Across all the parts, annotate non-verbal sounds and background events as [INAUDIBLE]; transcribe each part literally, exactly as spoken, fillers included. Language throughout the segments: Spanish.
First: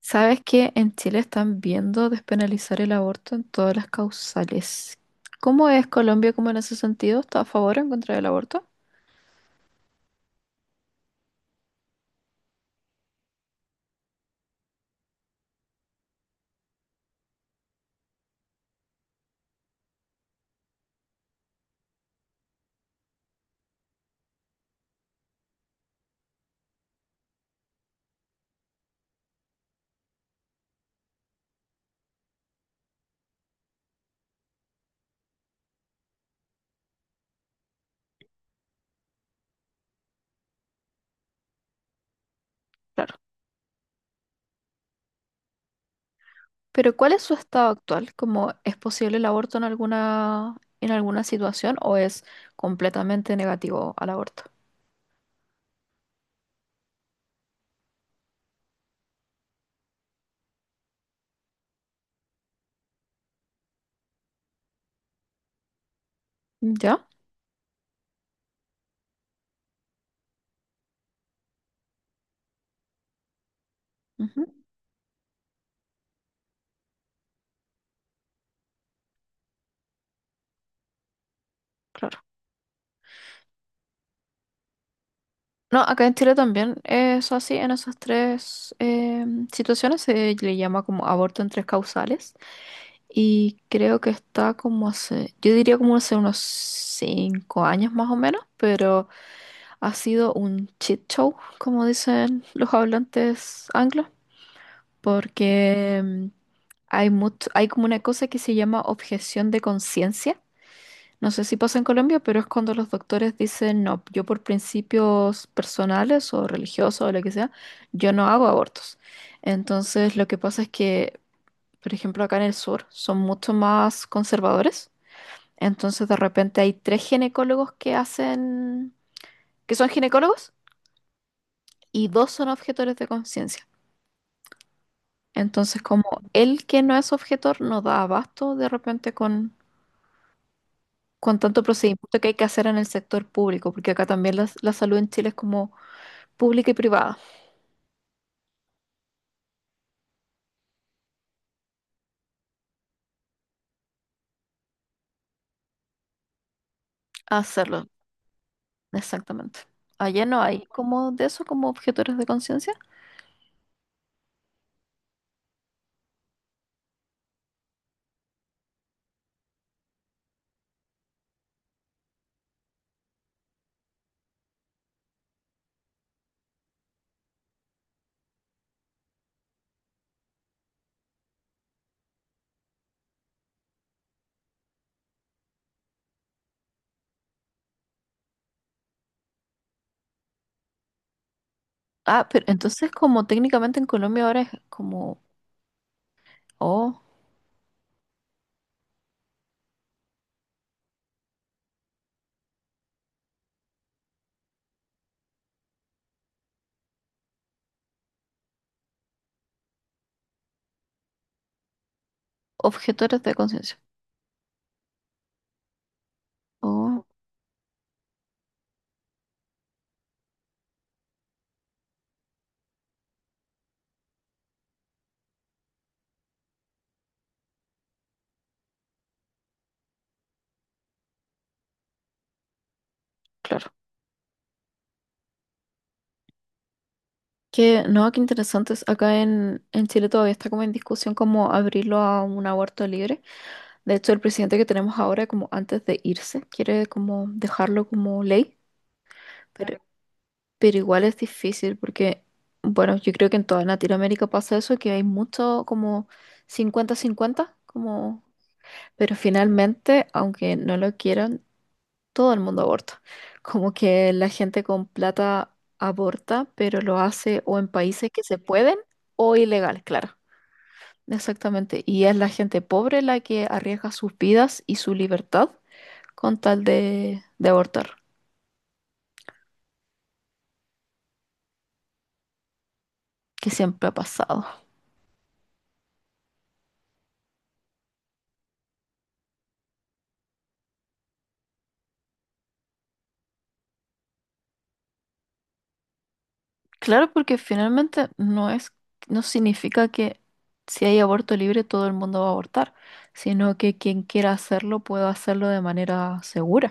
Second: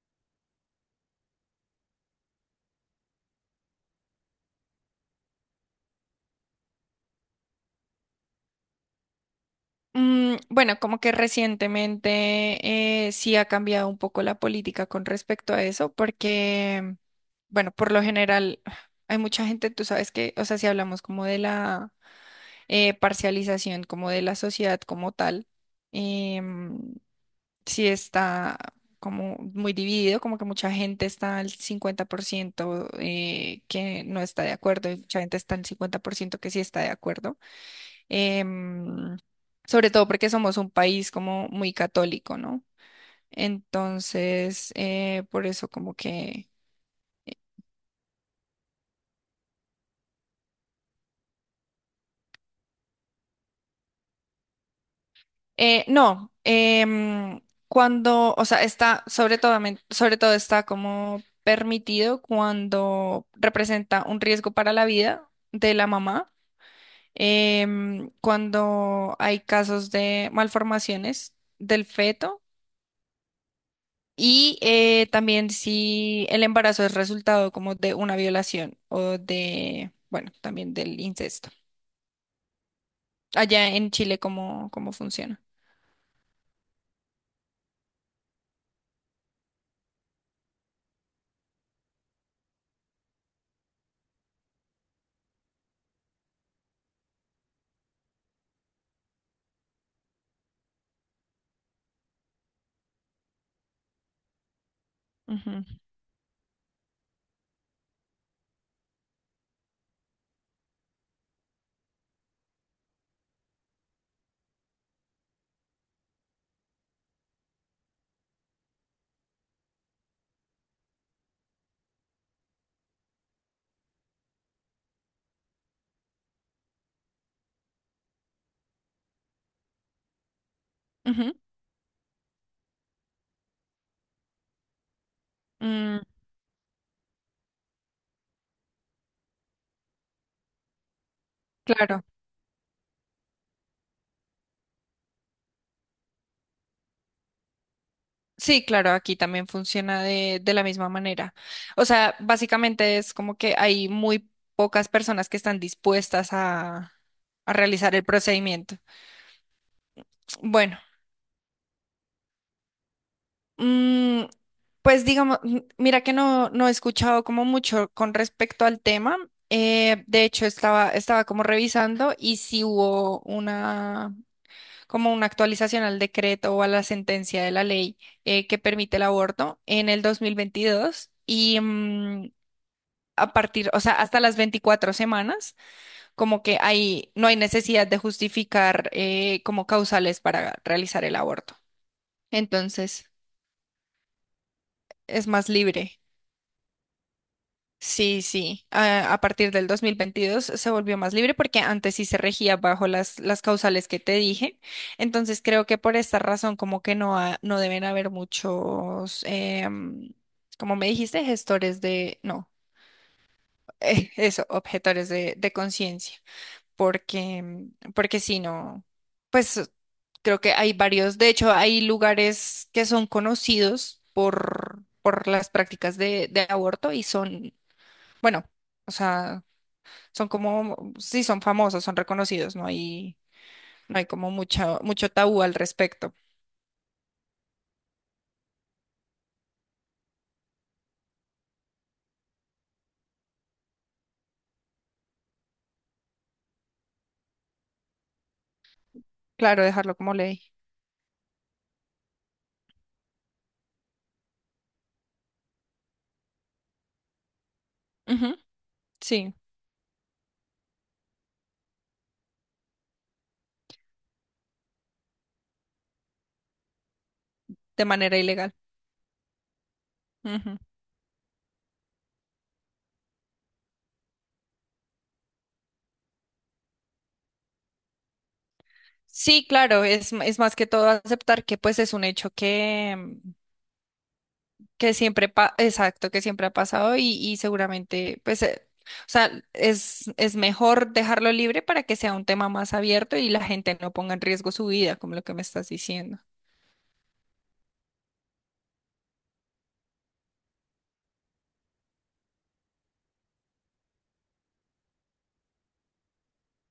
¿Sabes que en Chile están viendo despenalizar el aborto en todas las causales? ¿Cómo es Colombia como en ese sentido? ¿Está a favor o en contra del aborto? Mm, bueno, como que recientemente eh, sí ha cambiado un poco la política con respecto a eso, porque, bueno, por lo general hay mucha gente, tú sabes que, o sea, si hablamos como de la eh, parcialización, como de la sociedad como tal, em, sí está como muy dividido, como que mucha gente está al cincuenta por ciento eh, que no está de acuerdo y mucha gente está al cincuenta por ciento que sí está de acuerdo, em, sobre todo porque somos un país como muy católico, ¿no? Claro. Entonces, eh, por eso como que... Pero ¿cuál es su estado actual? ¿Cómo es posible el aborto en alguna, en alguna situación o es completamente negativo al aborto? eh, no, em, cuando, o sea, está, sobre todo, sobre todo está como permitido cuando representa un riesgo para la vida de la mamá, ¿Ya? em, cuando hay casos de malformaciones del feto. Ujú. Y eh, también si el embarazo es resultado como de una violación o de, bueno, también del incesto. Claro. Allá en Chile, ¿cómo, cómo funciona? No, acá en Chile también es así, en esas tres em, situaciones se le llama como aborto en tres causales y creo que está como hace, yo diría como hace unos cinco años más o menos, pero ha sido un shit show, como dicen los hablantes anglos, Ujú, porque em, hay mucho, hay como una cosa que se llama objeción de conciencia. No sé si pasa en Colombia, pero es cuando los doctores dicen, no, yo por principios personales o religiosos o lo que sea, yo no hago abortos. Entonces, lo que pasa es que, por ejemplo, acá en el sur son mucho más conservadores. Entonces, de repente hay tres ginecólogos que hacen, que son ginecólogos, ujú, y dos son objetores de conciencia. Entonces, mm, como él que no es objetor no da abasto de repente con, con tanto claro. procedimiento que hay que hacer en el sector público, porque acá también las- la salud en Chile es como pública y privada. Sí, claro, aquí también funciona de, de la misma manera. O sea, básicamente es como que hay muy pocas personas que están dispuestas a, A a hacerlo, realizar el procedimiento. exactamente. Allá no hay Bueno. como de eso, como objetores de conciencia. Mm, pues digamos, mm, mira que no, no he escuchado como mucho con respecto al tema. Eh, de hecho, estaba, estaba como revisando y si hubo una, como una actualización al decreto o a la sentencia de la ley eh, que permite el aborto en el dos mil veintidós y mm, a partir, o sea, hasta las veinticuatro semanas, como que hay, no hay necesidad de justificar eh, como causales para realizar el aborto. Ah, pero entonces Entonces, como técnicamente en Colombia ahora es como, es más libre. oh, Sí, sí. A, a partir del dos mil veintidós se volvió más libre porque antes sí se regía bajo las, las causales que te dije. Entonces creo que por esta razón como que no, ha- no deben haber muchos, em, como me dijiste, gestores de, no, objetores de conciencia. [LAUGHS] eh, eso, objetores de, de conciencia. Oh, Porque, mm, porque si no, pues creo que hay varios, de hecho hay lugares que son conocidos por, por las prácticas de, de aborto y son, bueno. O sea, son como, sí, son famosos, son reconocidos, no hay, claro. no hay como mucho, mucho tabú al respecto. Que no, qué interesante. es, Acá en, en Chile todavía está como en discusión como abrirlo a un aborto libre. De hecho, el presidente que tenemos ahora, como antes de irse, quiere como dejarlo como ley. Claro, Pero dejarlo como ley. Pero igual es difícil porque, bueno, yo creo que en toda Latinoamérica pasa eso, que hay mucho como cincuenta cincuenta como... Ujú, Pero sí, finalmente, aunque no lo quieran, todo el mundo aborta. Como que la gente con plata aborta, pero lo hace o en de países manera que se ilegal. pueden o ilegales, claro. Ujú. Exactamente. Y es la gente pobre la que arriesga sus vidas y su libertad con tal de, de abortar, Sí, claro, es, m- es más que todo aceptar que pues es un hecho que, mm, que siempre ha pasado. que siempre, pa- exacto, que siempre ha pasado y, y seguramente pues, eh, o sea, es, es mejor dejarlo libre para que sea un tema más abierto y la gente no ponga en riesgo su vida, como lo que me estás diciendo. Claro, porque finalmente no es, no significa que si hay aborto libre todo el mundo va a abortar, sino que quien quiera hacerlo pueda hacerlo de manera segura.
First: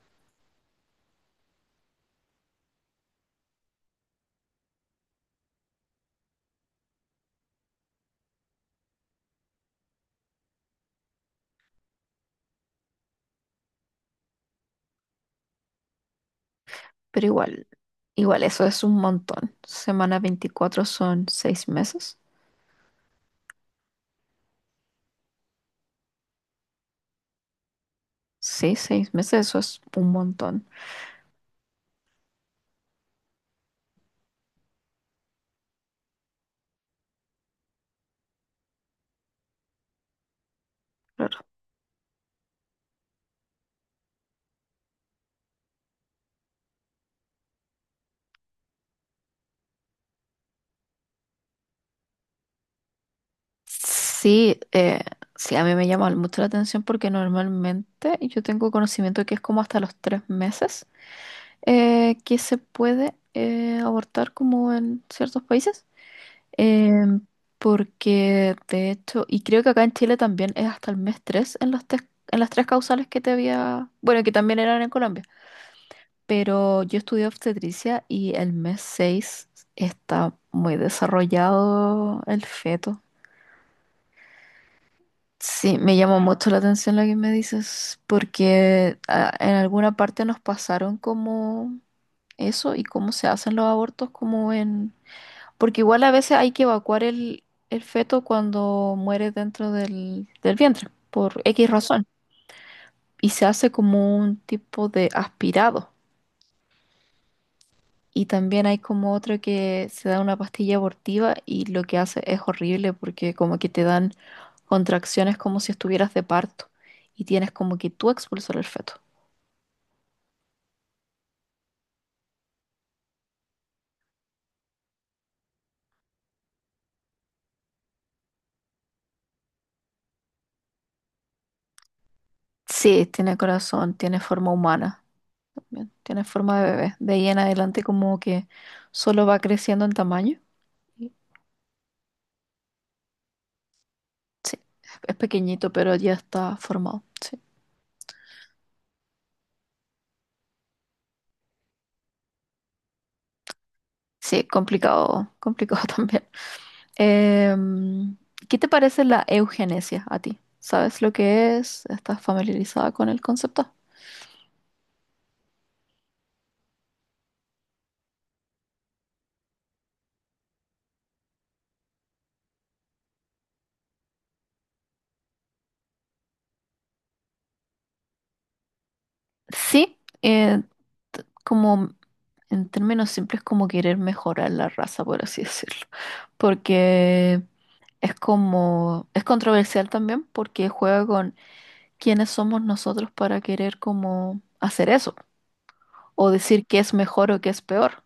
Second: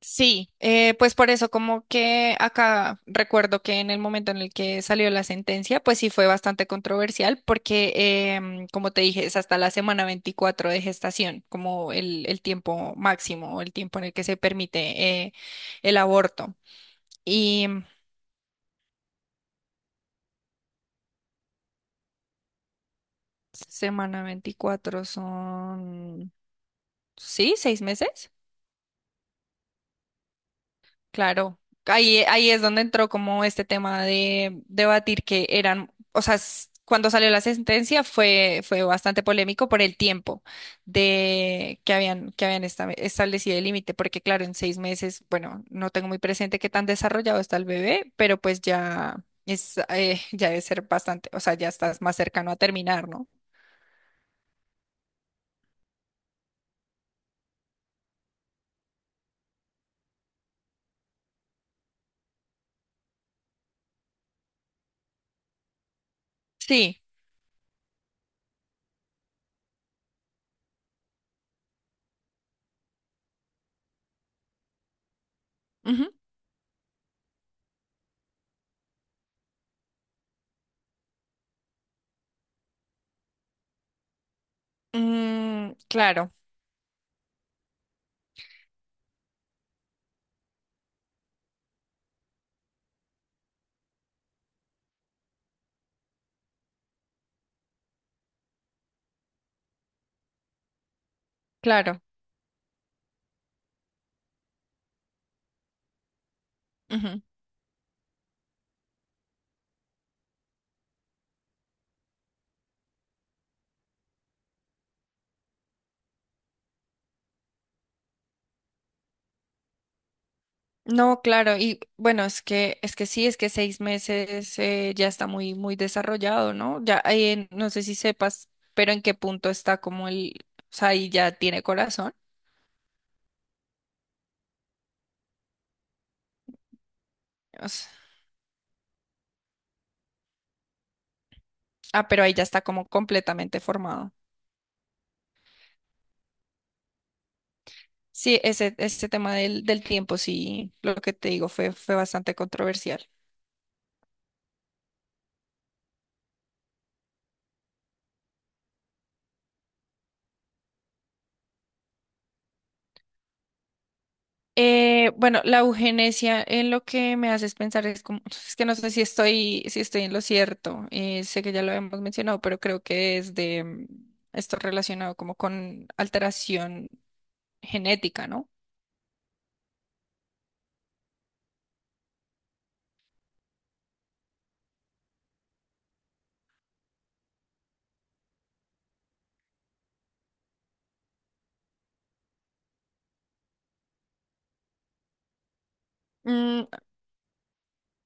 Sí, eh, pues por eso como que acá recuerdo que en el momento en el que salió la sentencia, pues sí fue bastante controversial porque, em, como te dije, es hasta la semana veinticuatro de gestación, como el, el tiempo máximo o el tiempo en el que se permite eh, el aborto. Pero igual, Y mm, igual eso es un montón. Semana veinticuatro son seis meses. semana veinticuatro son, sí, seis meses. Sí, seis meses, eso es un montón. Claro, ahí, ahí es donde entró como este tema de debatir que eran, o sea, s- cuando salió la sentencia fue, fue bastante polémico por el tiempo Claro. de que habían, que habían esta- establecido el límite, porque claro, en seis meses, bueno, no tengo muy presente qué tan desarrollado está el bebé, pero pues ya es, eh, [LAUGHS] ya debe ser bastante, o sea, ya estás más cercano a terminar, ¿no? Sí, eh, sí, a mí me llama mucho la atención porque normalmente yo tengo conocimiento que es como hasta los tres meses eh, que se puede eh, abortar como en ciertos países, Sí. em, porque de hecho, y creo que acá en Chile también es hasta el mes tres en las, tres- en las tres causales que te había, bueno, que también eran en Colombia, Ujú. pero yo estudié obstetricia y el mes seis está muy desarrollado el feto. Mm, Sí, me llamó claro, mucho la atención lo que me dices, porque ah, en alguna parte nos pasaron como eso y cómo se hacen los abortos como en... Porque igual a veces hay que evacuar el, el feto cuando muere dentro del, del vientre, por X claro. razón. Y se hace como un tipo de aspirado. Y también hay como otro que se da una pastilla abortiva, y lo que hace es horrible porque como que te dan contracciones como si estuvieras de parto y tienes como que tú expulsar el feto. No, claro, y bueno, es que, es que sí, es que seis meses eh, ya está muy, muy desarrollado, ¿no? Ya, eh, no sé si sepas, pero en qué punto está como el, o sea, ahí ya tiene corazón. Sí, tiene corazón, tiene forma humana, también tiene forma de bebé. De ahí en O adelante sea, como que solo va creciendo en tamaño. ah, pero ahí ya está como completamente formado. Sí, es pequeñito, pero ya está formado. Sí, Sí, ese, ese tema del, del tiempo, sí, lo que te digo fue, fue bastante controversial. sí, complicado, complicado [LAUGHS] también. Em, ¿qué te parece la eugenesia a ti? ¿Sabes lo que es? ¿Estás familiarizada con el concepto? Eh, bueno, la eugenesia en lo que me haces pensar es como, es que no sé si estoy, si estoy en lo cierto, eh, sé que ya lo hemos mencionado, pero creo que es de mm, esto relacionado como con alteración genética, ¿no? Sí, eh, como en términos simples, como querer mejorar la raza, por así [LAUGHS] decirlo. Porque es como, es controversial también porque juega con quiénes somos nosotros para querer como hacer eso, o decir Mm, qué es mejor o qué es peor,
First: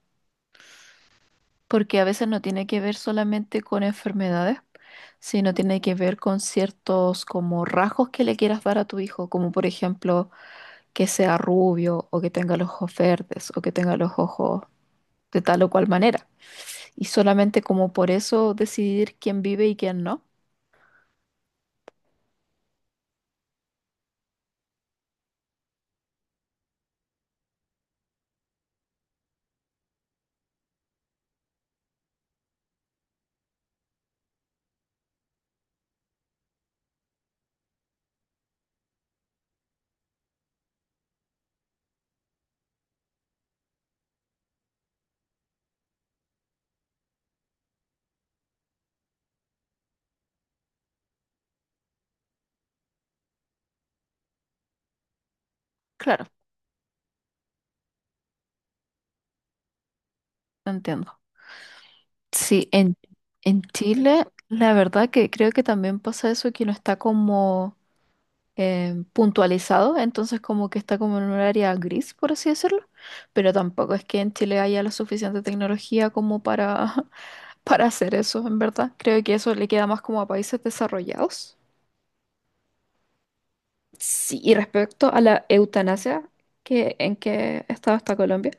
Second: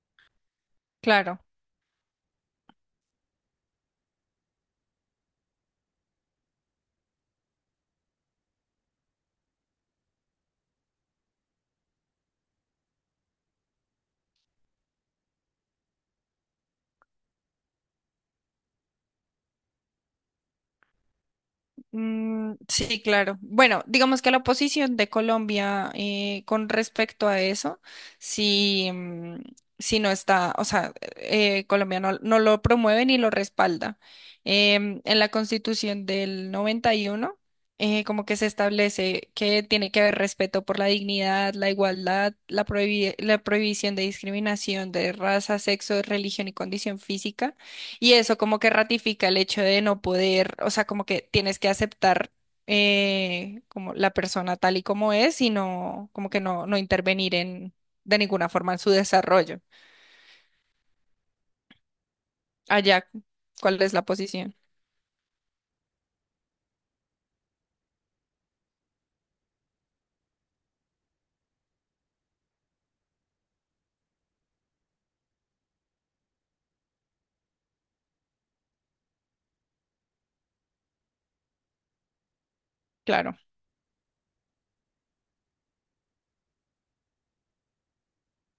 claro. porque a veces no tiene que ver solamente con enfermedades, sino tiene que ver con ciertos como rasgos que le quieras dar a tu hijo, como por ejemplo que sea rubio, o que tenga los ojos verdes, o que tenga los ojos de tal o cual manera. Y solamente como por eso decidir quién vive y quién no. Mm, sí, claro. Bueno, digamos que la posición de Colombia eh, con respecto a eso, si, mm, si no está, o sea, eh, Colombia no, no lo promueve ni lo respalda. Em, en la Constitución del noventa y uno, eh, como que se establece que tiene que haber respeto por la dignidad, la igualdad, la prohibi- la prohibición de discriminación de raza, sexo, religión y condición física y eso como que ratifica el hecho de no poder, o sea, como que tienes que aceptar eh, como la persona tal y como es y no, Claro, como que no, no intervenir en, de ninguna forma en su desarrollo. entiendo. Sí, en, Allá, en ¿cuál es la Chile posición? la verdad que creo que también pasa eso, que no está como eh, puntualizado, entonces como que está como en un área gris, por así decirlo, pero tampoco es que en Chile haya la suficiente tecnología como para, [LAUGHS] para hacer eso, en verdad. Creo que eso le queda más como a países desarrollados. Claro. Sí, y respecto a la eutanasia, que, ¿en qué estado está Colombia?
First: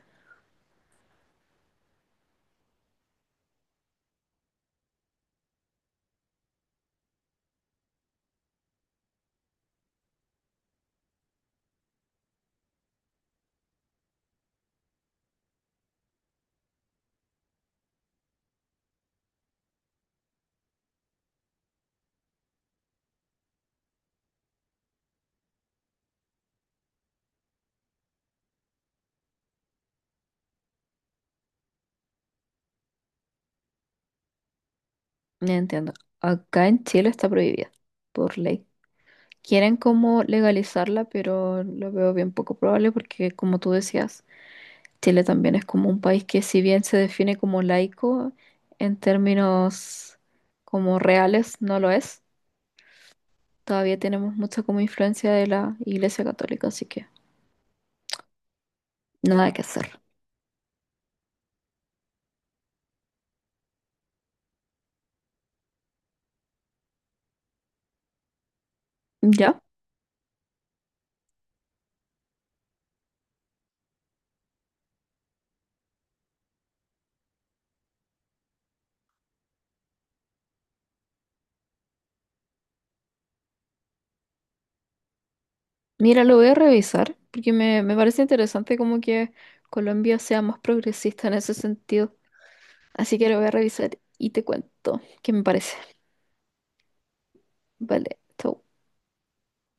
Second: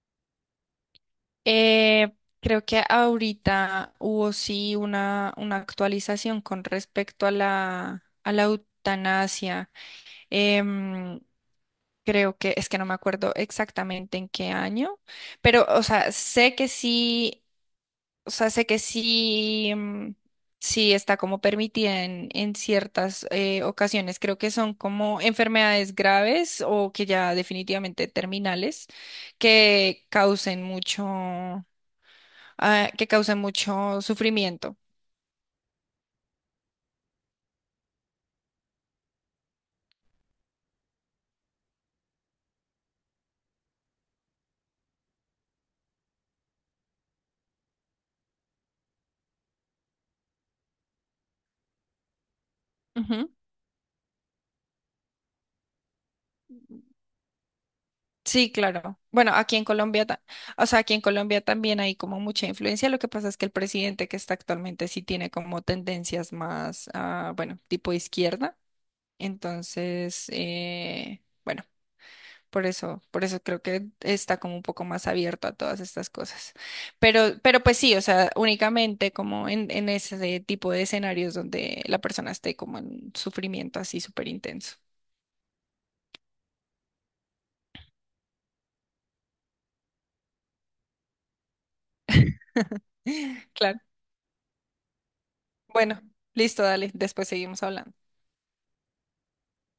Eh, creo que ahorita hubo sí una, una actualización con respecto a la, a la eutanasia. Em, creo que es que no me acuerdo exactamente en qué año, pero, o sea, sé que sí, o sea, sé que sí, em, sí está como permitida en, en ciertas eh, ocasiones. Creo que son como enfermedades graves o que ya definitivamente terminales que causen mucho, ah, que causen mucho sufrimiento. No entiendo. Acá en Chile está prohibida por ley. Quieren como legalizarla, pero lo veo bien poco probable porque, como tú decías, Chile también es como un país que si bien se define como laico, en términos como reales no lo es. Ujú. Todavía tenemos mucha como influencia de la Iglesia Católica, así que Sí, claro. Bueno, nada aquí que en hacer. Colombia, ta- o sea, aquí en Colombia también hay como mucha influencia. Lo que pasa es que el presidente que está actualmente sí tiene como tendencias más, ah, bueno, tipo izquierda. Ya, Entonces, eh, bueno. Por eso, por eso creo que está como un poco más abierto a todas estas cosas. Pero, pero pues sí, o sea, únicamente como en, en ese tipo de escenarios donde la persona esté como en sufrimiento así súper intenso. mira, lo voy a revisar porque me, me parece interesante como que Colombia sea más progresista en ese sentido. Así que lo voy a [LAUGHS] Claro. revisar y te cuento qué me parece. Bueno, listo, dale, después seguimos hablando. Vale, chau.